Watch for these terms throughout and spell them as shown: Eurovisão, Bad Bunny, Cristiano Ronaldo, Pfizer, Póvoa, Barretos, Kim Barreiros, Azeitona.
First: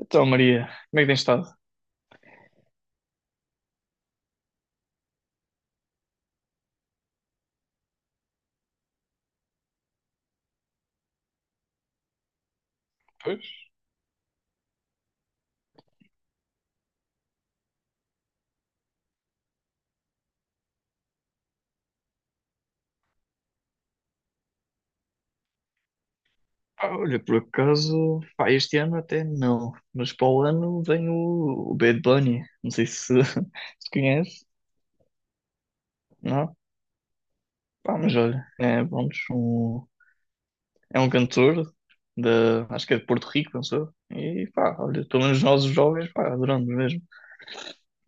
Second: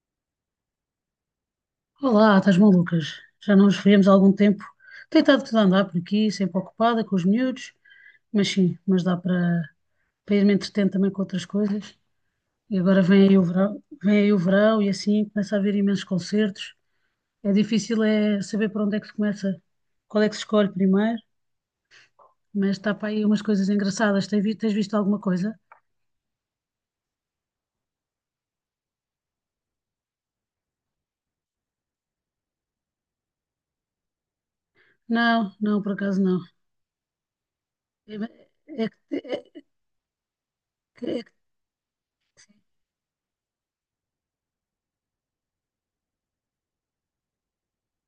Então, Maria, como é que tens estado? Olá, estás malucas? Já não nos vemos há algum tempo. Tenho estado tudo a andar por aqui, sempre ocupada com os miúdos, mas sim, mas dá para ir me entretendo também com outras coisas. E agora vem aí o Pois. verão, vem aí o verão e assim começa a haver imensos concertos. É difícil é saber para onde é que se começa, qual é que se escolhe primeiro, mas está para aí umas coisas engraçadas. Tens visto alguma coisa? Pá, olha, por acaso, pá, este ano até não, mas para o ano vem o Bad Bunny, não sei se, se conhece, Não, não, por acaso não. não? Pá, É, mas olha, é, é, é, é, vamos, que- é um é- que- cantor de, acho que é de Porto Rico, não sou? E pá, olha, pelo menos nós os jovens, pá, adoramos mesmo.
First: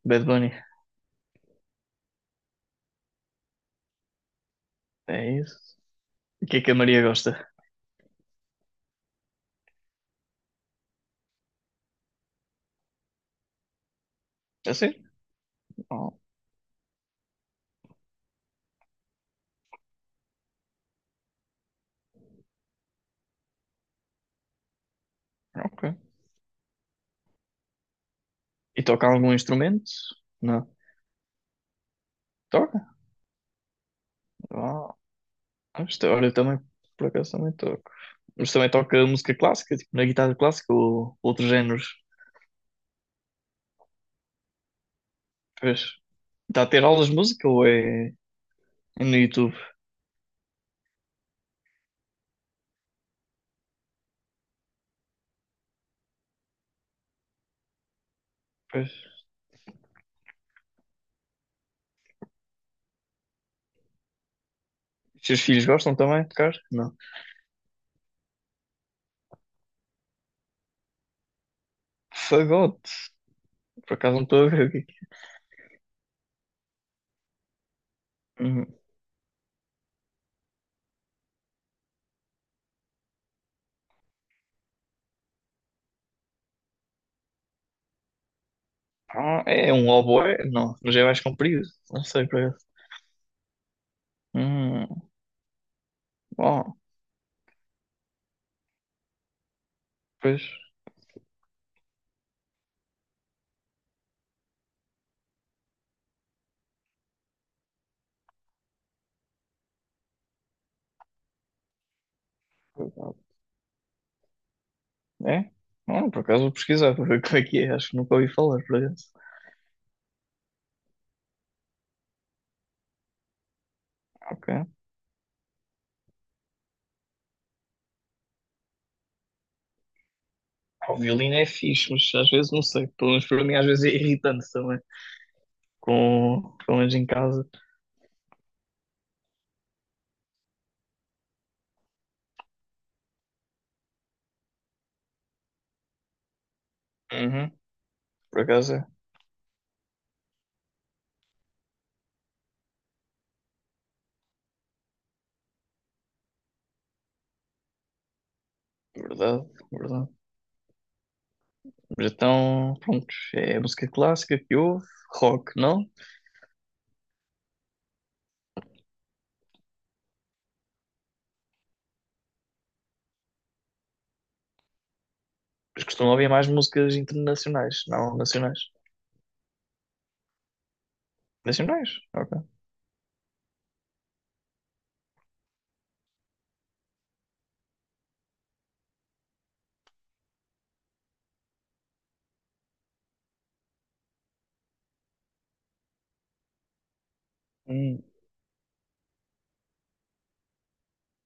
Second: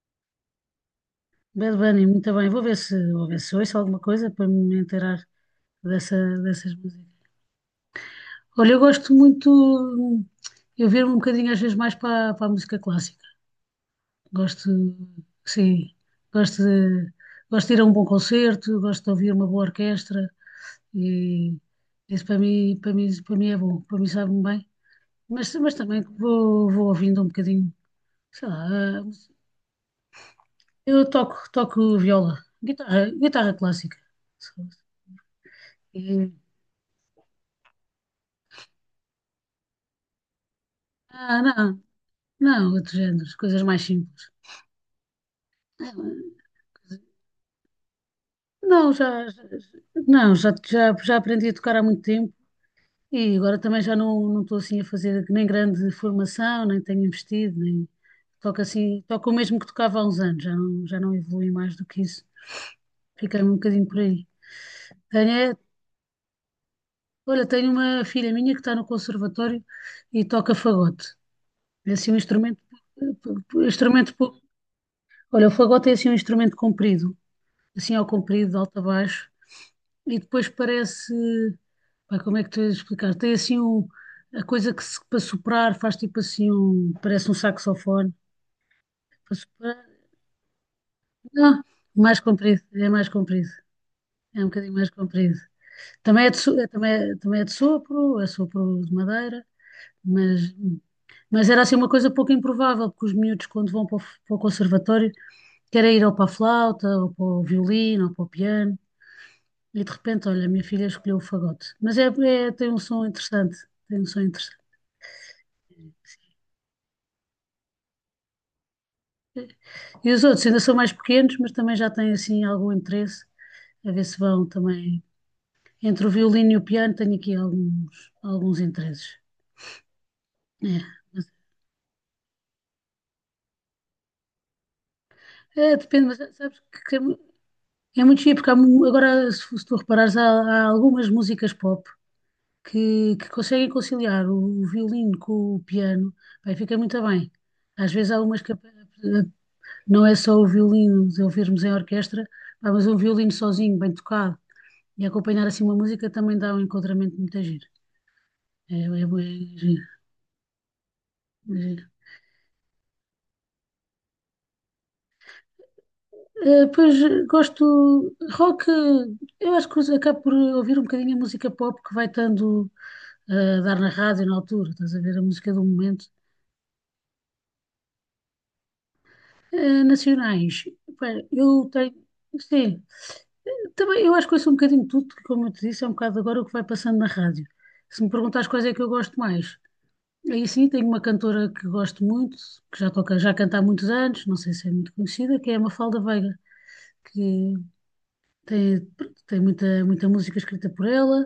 Bad Bunny, Bad Bunny, muito bem. Vou ver se ouço alguma coisa para me inteirar é isso. dessa, E o que é que a dessas Maria músicas. gosta? Olha, eu gosto muito, eu viro um bocadinho às vezes mais para a música clássica. Gosto, É assim? sim, Oh, gosto de, gosto de ir a um bom concerto, gosto de ouvir uma boa orquestra, e isso para mim, para mim, para mim é bom, para mim sabe-me bem. Mas ok. também vou ouvindo um bocadinho, sei lá. E toca algum instrumento? Não. Eu toco viola, Toca? Guitarra clássica. Ah, isto, olha, E, eu também, por acaso, também toco. Mas também toca música clássica, tipo na guitarra clássica ou outros não, géneros. não, outros géneros, coisas mais simples. Pois. Está a ter aulas de música ou é, Não, é no já, já- YouTube? não, já aprendi a tocar há muito tempo, e agora também já não estou assim a fazer nem grande formação, nem tenho investido, nem toco assim, Pois. toco o mesmo que tocava há uns anos, já não evolui mais do que isso. Fiquei um bocadinho por aí. Os Tenho, seus é- filhos gostam também de tocar? Não. Olha, tenho uma filha minha que está no conservatório e toca fagote. É assim um instrumento, Fagote. Por acaso não instrumento, estou a ver aqui. olha, o fagote é assim um instrumento comprido, assim ao comprido, de alto a baixo. E depois parece, pá, como é que tu tens de explicar? Tem assim um, a coisa que se- para soprar faz tipo assim um, parece um saxofone. Para Ah, é soprar, um oboé? Não, mas é mais não, comprido. Não sei por acaso. Mais comprido, é um bocadinho mais Hum, comprido. Também é de, bom, também, também é de sopro, é sopro de madeira, pois. mas, mas era assim uma coisa pouco improvável, porque os miúdos quando vão para o conservatório querem ir ou para a flauta, ou para o violino, ou para o piano. E de repente, olha, a minha filha escolheu o fagote. Tem um som interessante, tem um som interessante. É? Não, por acaso vou pesquisar para ver como é que é. Acho que nunca ouvi falar, por acaso. E os outros ainda são mais pequenos, mas também já têm assim algum interesse, a ver se vão Ok. também. Entre o violino e o piano tenho aqui alguns interesses. É, Ah, o mas- violino é fixe, mas às vezes não sei. Pelo menos para mim, às vezes é irritante também. é, depende, mas Com, sabes pelo menos que é, em mu- casa. é muito giro, porque agora, se tu reparares, há algumas músicas pop que conseguem conciliar o violino com o piano, bem, fica muito bem. Uhum. Às vezes há umas Por que ap- acaso é. Não é só o violino de ouvirmos em orquestra, pá, mas um violino sozinho, bem tocado, e acompanhar assim uma música também dá um enquadramento muito giro. É, é, Verdade, é giro, verdade. é giro. Mas então, pronto. É música clássica que ouve, rock, não? Pois gosto rock, eu acho que acabo por ouvir um bocadinho a música pop que vai estando, a dar na rádio na altura, estás a ver a música do Mas momento. costumam ouvir mais músicas internacionais, não nacionais. Nacionais, pá, eu Nacionais? tenho, Ok. sim, também eu acho que ouço um bocadinho de tudo, que, como eu te disse, é um bocado agora o que vai passando na rádio. Se me perguntares quais é que eu gosto mais, aí sim, tenho uma cantora que gosto muito, que já toca, já canta há muitos anos, não sei se é muito conhecida, que é a Mafalda Veiga, que Hum. tem, pronto, tem muita, muita música escrita por ela,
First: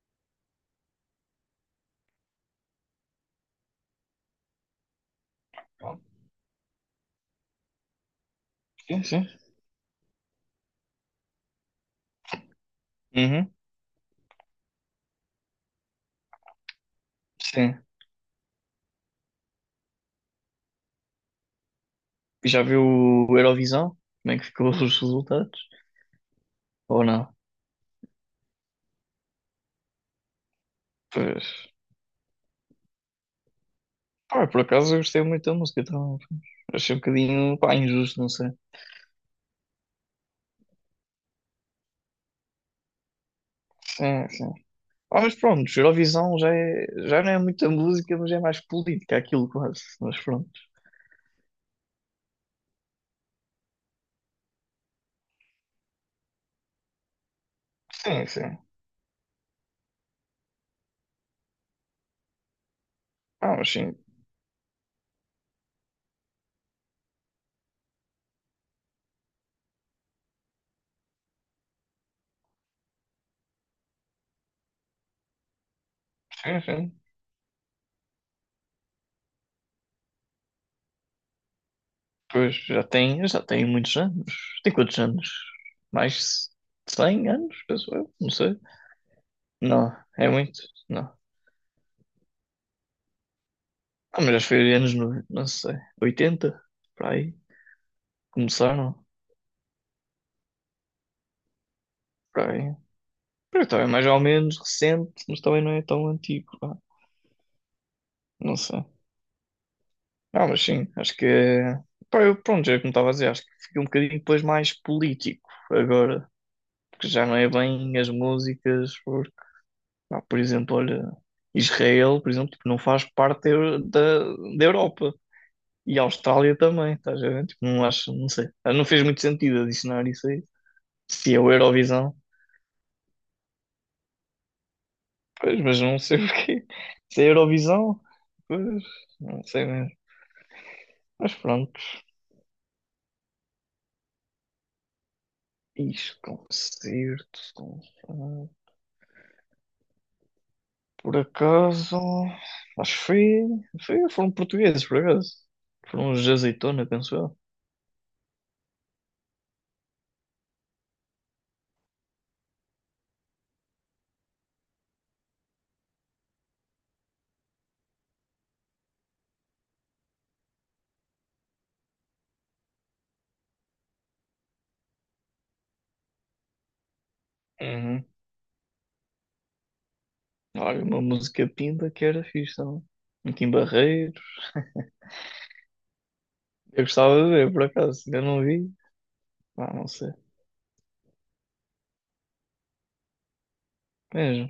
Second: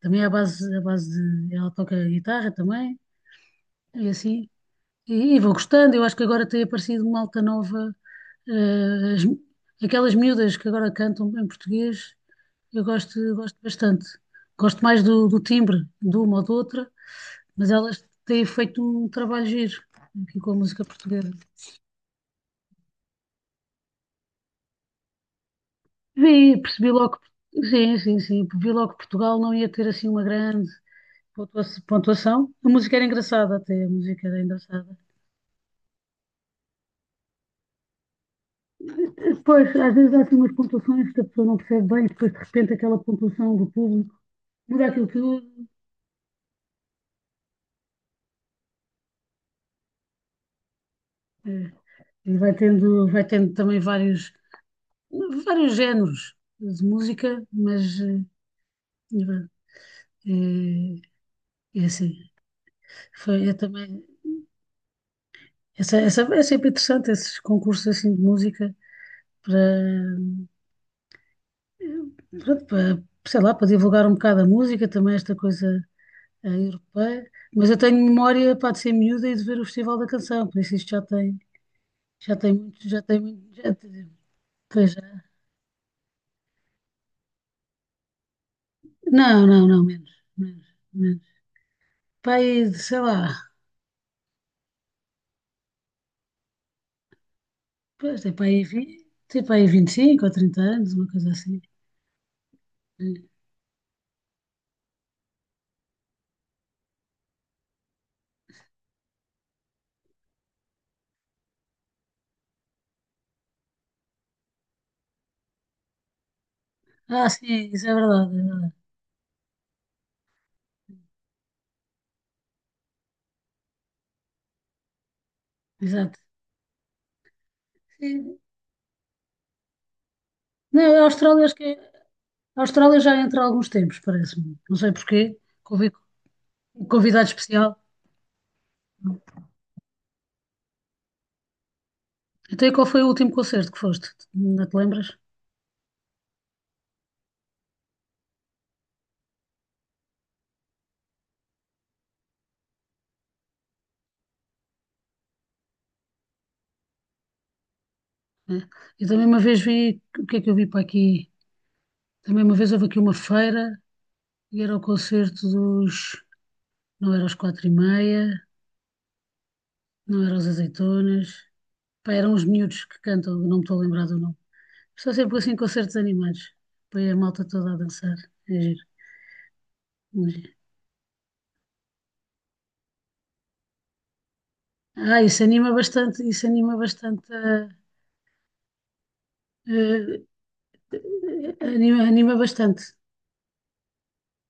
também é à base de, ela toca guitarra também, e assim, e vou gostando, eu acho que agora tem aparecido uma alta nova. Sim, sim. Aquelas miúdas que agora cantam em português, eu Uhum, gosto bastante, gosto mais do timbre de uma ou de outra, mas sim. elas têm feito um trabalho giro aqui com a música portuguesa. Já viu o Eurovisão? Como é que ficou os resultados? Vi, percebi Ou logo não? Sim, sim, sim, vi logo que Portugal não ia ter assim uma grande Pois. Pontuação. A música era engraçada até, a música era Ah, por acaso engraçada. eu gostei muito da música, então achei um bocadinho, pá, injusto, não sei. Pois, às vezes há assim umas pontuações que a pessoa não percebe bem, depois de repente aquela pontuação do público Sim, sim. muda aquilo Ah, mas tudo. pronto, Eurovisão já, é, já não é muita música, mas é mais política aquilo quase. Mas pronto. É. E vai tendo também vários géneros de música, mas Sim, sim. é, é assim. Foi, eu Ah, mas sim, também. Essa, é sempre interessante, esses concursos assim de música para, eh, pronto, para, sei lá, para divulgar um bocado a música, também esta coisa sim, sim. europeia. Mas eu tenho memória, pá, de ser miúda e de ver o Festival da Canção, por isso isto já tem Pois, muito, já tem já muito, tem já muitos tem-, anos. Tem pois quantos já. anos? Mais de 100 anos, penso eu, não sei. Não, não, não, Não, menos, é muito. menos, Não. menos. Pá, aí, de, sei lá, Ah, mas acho que foi anos, no- não sei, 80 para aí, pois tem para aí, começaram, 25 ou 30 anos, uma coisa assim. para aí. Porque também é mais ou menos recente, mas também não é tão antigo, pá, não sei. Ah, mas sim, acho que é... Pá, eu, pronto, já é como estava a dizer, acho que fica um bocadinho depois mais político agora, porque já Ah, não é sim, isso é bem as verdade, é verdade. músicas, porque, pá, por exemplo, olha, Israel, por exemplo, tipo, não faz parte da, Eu- da Europa. E a Exato. Austrália também, estás a ver? Tipo, não acho, não Sim. sei. Ah, não fez muito sentido adicionar isso aí. Não, a Se é Austrália o acho que é. Eurovisão. A Austrália já entra há alguns tempos, parece-me. Não sei porquê. Pois, mas Convi- não sei o quê. um Se Convidado é especial. Eurovisão, pois, não sei mesmo. Mas pronto. Até qual foi o último concerto que foste? Não te lembras? Isto, é um concerto. Com- ah, por acaso, acho que foi, foi- foram portugueses, por acaso. Foram os de Azeitona, penso eu. É. Eu também uma vez vi. O que é que eu vi para aqui? Também uma vez houve aqui uma feira e era o concerto dos. Não era os quatro e meia, não era os azeitonas. Pá, eram os miúdos que cantam, não me estou a lembrar do nome. Estou sempre assim em concertos animados. Põe a malta toda a Uhum. dançar. É giro. É giro. Olha, uma música pinta que era fixe também. Aqui em Barreiros. Ah, isso anima Eu gostava de bastante ver, por acaso. Ainda não vi. Ah, não sei. a. Anima bastante. Mesmo.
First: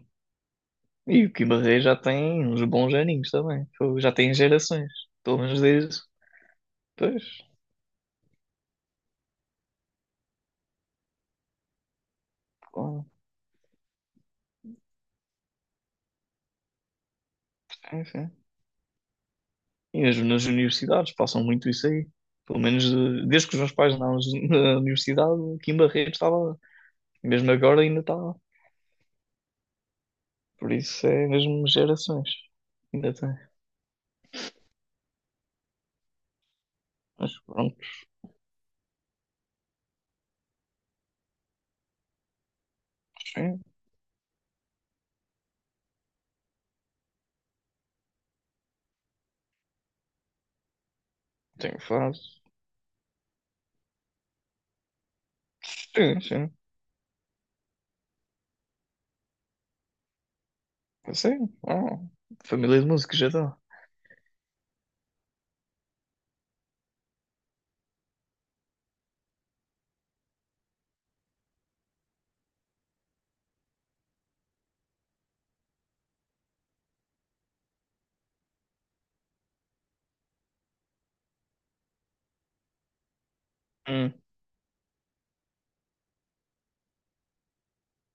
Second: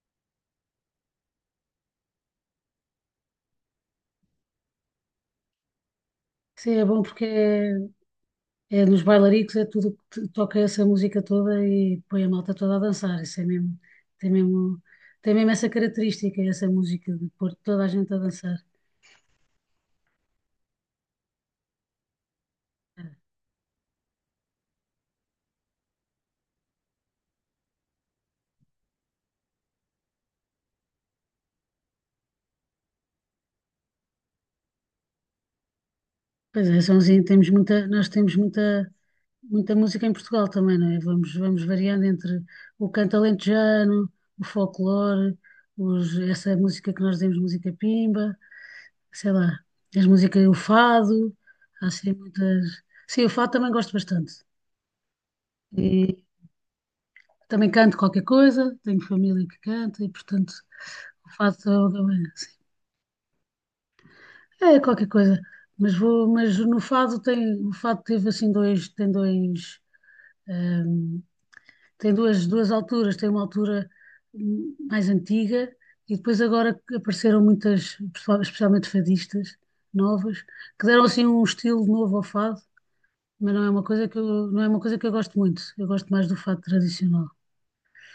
E o Kim Barreiros já tem uns bons aninhos também. Fogo, já tem gerações. Pelo menos desde. Sim, é bom Pois. porque é, é nos bailaricos, é tudo que toca essa música toda e põe a malta toda a dançar. Isso é mesmo, tem mesmo, tem mesmo essa característica, essa música de pôr toda a gente a Enfim. dançar. E mesmo nas universidades passam muito isso aí. Pelo menos desde que os meus pais andavam na universidade, aqui em Barretos estava. Mesmo agora ainda está. Por isso é mesmo gerações. Ainda tem. Pois é, Sonzinho, Mas temos pronto, muita, nós temos muita, muita música em Portugal também, não é? Vamos variando entre o canto sim. alentejano, o folclore, os, essa música que nós dizemos, música pimba. Sei lá, as músicas, o fado, Tenho há assim fase. muitas. Sim, o fado também gosto bastante. Sim, E sim. também canto qualquer coisa, tenho família que canta, e portanto o Sim, fado uau. também, assim, Família de música já está. é qualquer coisa. Mas no fado teve assim hum, duas alturas, tem uma altura, mais antiga, e depois agora que apareceram muitas, especialmente fadistas novas, que deram assim um estilo novo ao fado, mas não é uma coisa Hum, que eu, não é uma coisa que eu gosto muito. Eu gosto mais do fato tradicional.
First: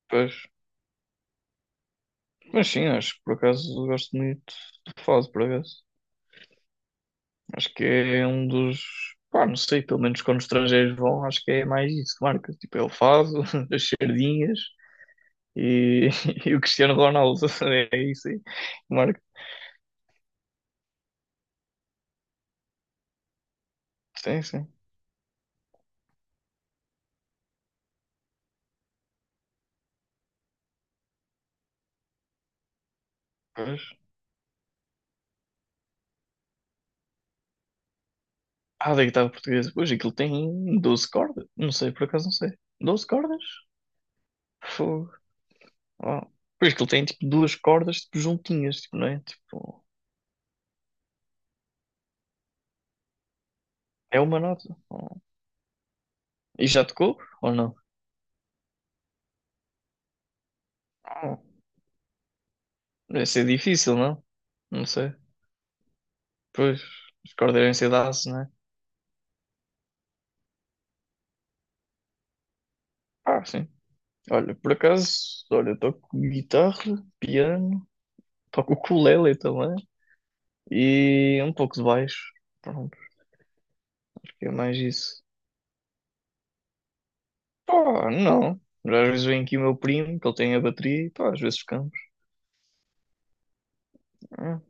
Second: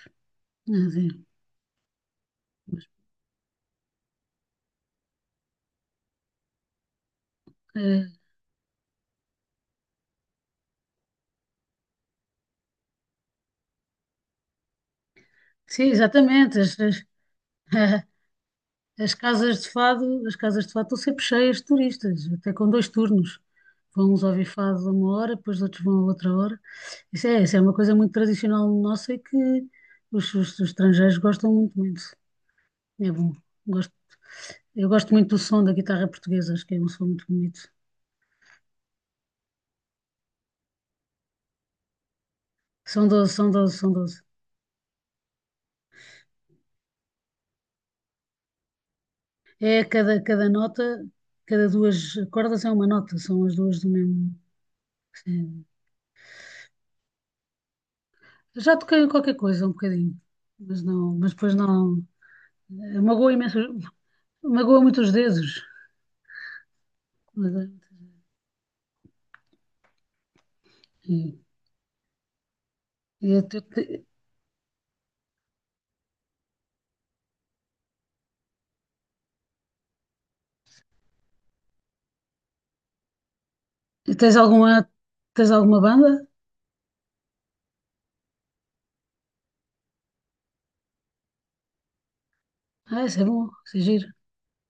pois. É assim, Mas sim, acho que por acaso eu gosto muito de fado, por acaso. Acho que é, é um dos. Pá, não sei, pelo menos quando os estrangeiros vão, acho que é mais isso que marca. Tipo, é o fado, as sardinhas sim, e, e exatamente. o As, Cristiano as, Ronaldo, é isso aí. as Marca, casas de fado, as casas de fado estão sempre cheias de turistas, até com dois turnos. Vão uns sim, ouvir sim. fado a uma hora, depois outros vão a outra hora. Isso é uma coisa muito tradicional nossa e que os, os estrangeiros gostam muito, muito. É bom. Pois. Gosto, eu gosto muito do som da guitarra portuguesa, acho que é um som muito bonito. Ah, da guitarra portuguesa. Pois, aquilo tem 12 cordas. Não sei, por acaso não sei. Doze São 12, cordas? são 12, são doze. Fogo. Oh. Pois, aquilo tem tipo duas cordas tipo, juntinhas, tipo, não é? É Tipo, cada nota, cada duas cordas é uma nota, são as duas do é mesmo. uma nota. Oh. Sim. E já tocou? Ou não? Já toquei em qualquer coisa um bocadinho, mas não, mas Oh. depois não. Deve Magoa ser imenso, difícil, não? magoa Não muito os sei. dedos. Pois, as Mas, cordas eh, devem ser de aço, não é? E, e Ah, tu sim. te- Olha, por acaso, olha, eu toco guitarra, piano, toco ukulele também, e um pouco de baixo. Pronto, e tens porque é mais alguma, isso. tens alguma banda? Pá, não. Às vezes vem aqui o meu primo, que ele tem a bateria, e pá, às vezes ficamos. Ah, isso é bom, isso é giro. Hum,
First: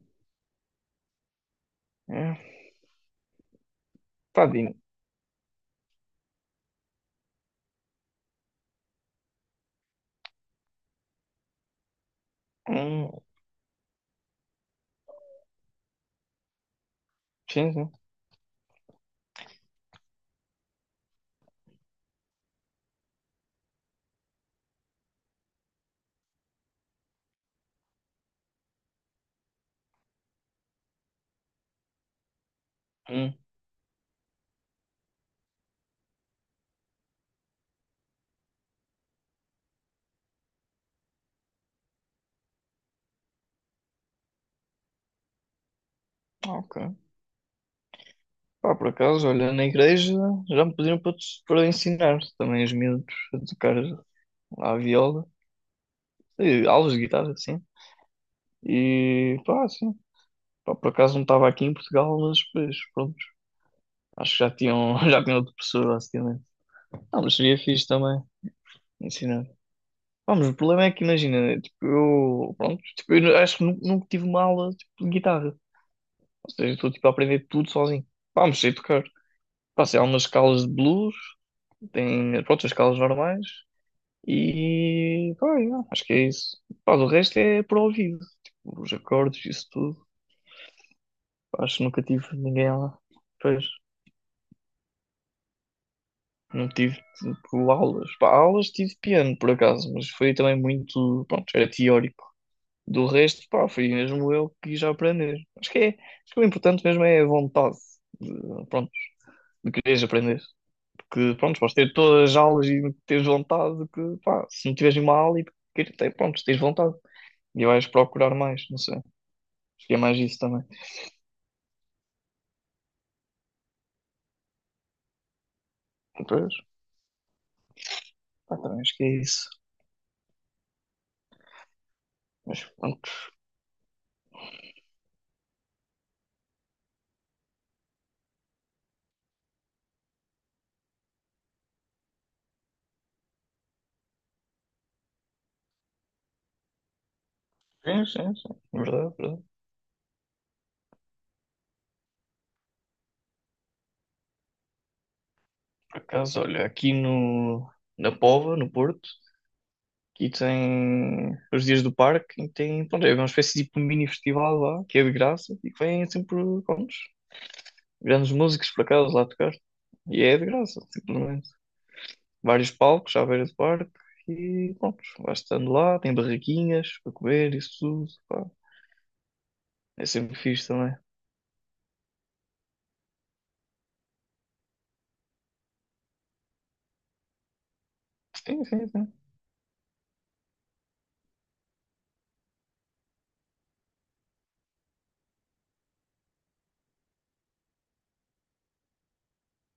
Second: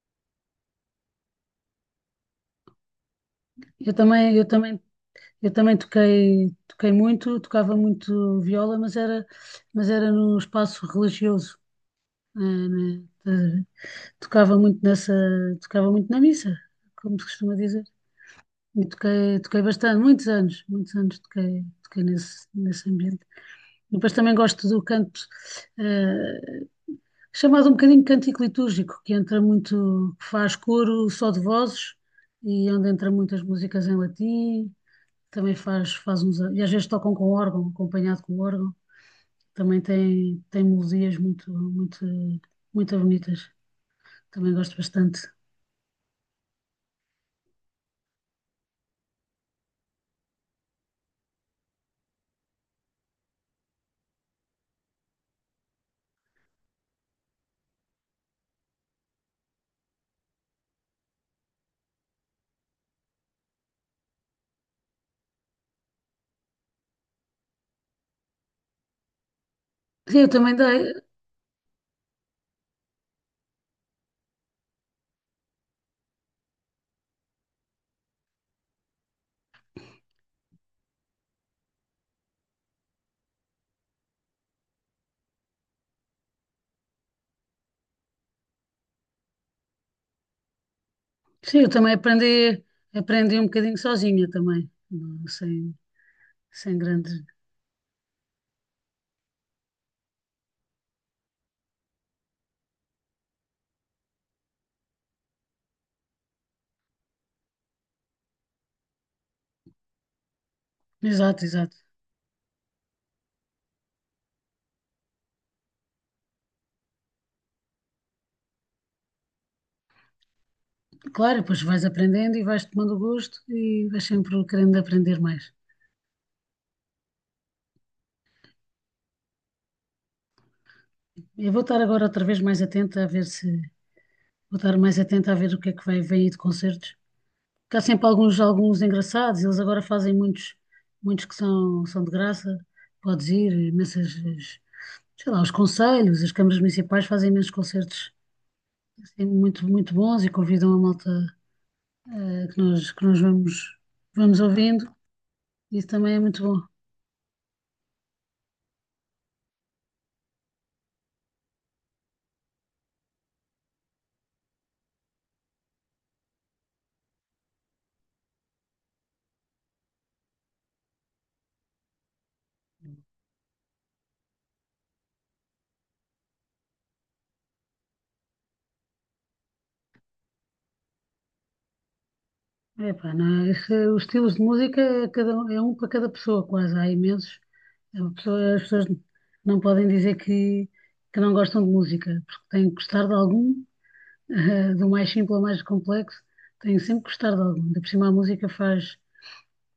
hum. Eu também, Pá, eu Dino. também, eu também toquei muito, tocava muito viola, mas era, num espaço religioso. eh, Hum, né? tocava muito nessa, tocava muito na missa como se costuma sim, dizer. sim. E toquei bastante, muitos anos toquei nesse ambiente. Depois também gosto do canto, eh, chamado um bocadinho cântico litúrgico, que entra muito, que faz coro só de vozes e onde entra Hum, muitas músicas em latim, também faz, faz uns, e às vezes tocam com órgão, acompanhado com órgão, também tem, tem melodias muito, muito, muito bonitas, também gosto bastante. ok. Pá, por acaso, olha, na igreja já me pediram para, te- para ensinar também os miúdos a tocar a viola, e aulas de guitarra, assim. E pá, sim. Pá, por acaso não estava aqui em Portugal, mas pois, pronto. Acho que já tinham, já tinham outro professor, basicamente. Não, mas seria fixe também ensinar. Sim, eu Vamos, o também problema é dei. que imagina, tipo, eu, pronto, tipo, eu nu- acho que nu- nunca tive uma aula tipo, de guitarra. Ou seja, eu estou tipo, a aprender tudo sozinho. Vamos, sei tocar. Passei algumas escalas de blues, tem, pronto, as escalas normais e, pá, yeah, acho que é isso. Pá, o resto é por ouvido, tipo, os acordes, isso tudo. Sim, Pá, eu acho que também nunca tive aprendi, ninguém lá. aprendi um Pois, bocadinho sozinha também, não, sem, não sem tive grandes. tipo, aulas. Pá, aulas tive piano, por acaso, mas foi também muito, pronto, era teórico. Do resto, pá, fui mesmo eu que quis aprender. Acho que é, acho que o importante mesmo é a vontade de, pronto, de quereres aprender. Porque, Exato, pronto, podes exato. ter todas as aulas e teres vontade de que, pá, se não tiveres uma aula e queres ter, pronto, tens vontade. E vais procurar mais, não sei. Acho que é mais isso também. Claro, depois vais aprendendo e vais tomando gosto e vais sempre querendo aprender mais. Depois, pá, também acho que é isso. Eu vou estar agora outra vez mais Mas atenta a pronto, ver se. Vou estar mais atenta a ver o que é que vai vem aí de concertos. Porque há sempre alguns, alguns engraçados, eles agora fazem muitos, muitos que são, são de graça. Podes ir, imensas, sei lá, os conselhos, as câmaras municipais fazem imensos sim, concertos sim, sim. Verdade, assim, verdade. muito, muito bons e convidam a malta, que nós vamos, vamos ouvindo. Isso Por também é acaso, muito bom. olha, aqui no, na Póvoa, no Porto, aqui tem os dias do parque e tem, pronto, é uma espécie de tipo um mini festival lá, que é de graça e que vem sempre, pronto, grandes músicos por acaso lá tocar. E é de graça, simplesmente. Vários palcos à beira do parque e pronto, vais estando lá, tem barraquinhas para comer, isso tudo, pá. É sempre fixe também. Epá, não é? Os estilos de música é, é um para cada pessoa, quase. Há imensos. As Sim, pessoas sim, sim. não podem dizer que não gostam de música, porque têm que gostar de algum, do mais simples ao mais complexo, têm sempre que gostar de algum. Ainda por cima, a música faz,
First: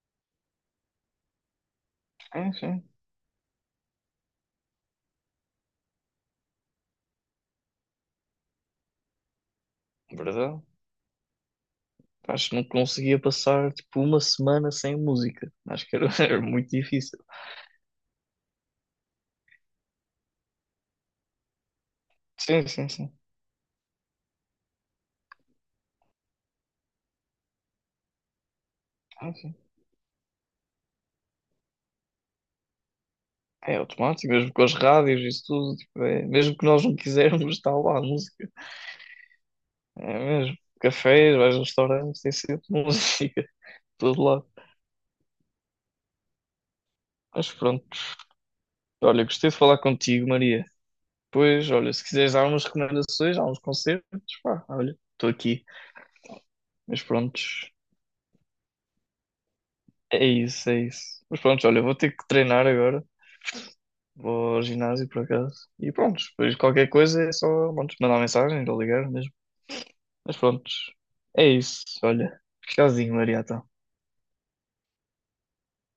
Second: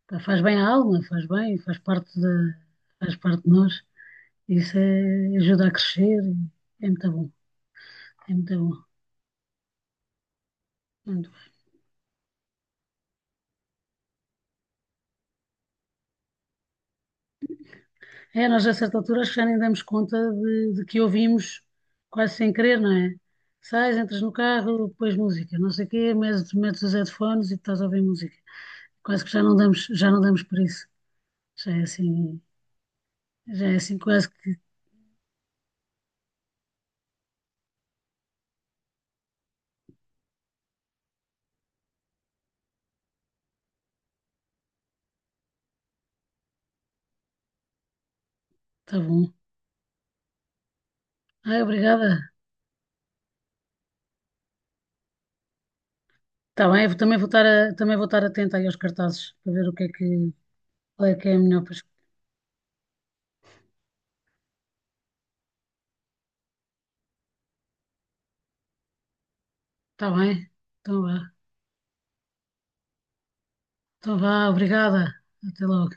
pá, faz bem à alma, faz bem, faz parte da, Sim, sim. faz parte de nós. Isso é, ajuda a crescer, é muito bom, é muito bom. Verdade. Muito bom. Acho que não conseguia passar tipo uma semana sem música. Acho que era, era muito difícil. É, nós a certa altura acho que já nem damos conta de que ouvimos quase sem Sim, querer, sim, não é? sim. Sais, entras no carro, depois música, não sei o quê, metes os headphones e estás a ouvir música. Quase que já não damos por isso. Já é assim, já é É assim quase automático, mesmo que com as rádios e isso tudo, tipo, é- mesmo que nós não quisermos, está lá a música. É mesmo. Cafés, vais a restaurantes, tem sempre música, de todo lado. Mas pronto, está olha, bom. gostei de falar contigo, Maria. Ai, Pois, olha, se obrigada. quiseres dar umas recomendações, há uns concertos, pá, olha, estou aqui. Está bem, eu Mas também vou pronto, também vou estar atenta aí aos cartazes para ver o que é é que isso, é qual é isso. que é Mas melhor pronto, para olha, vou escolher. ter que treinar agora. Vou ao ginásio, por acaso. E pronto, depois qualquer coisa é só, pronto, mandar mensagem ou ligar mesmo. Está Mas bem? pronto, Então vá. é isso, olha. Tchauzinho, Maria, então. Então vá, obrigada. Até logo.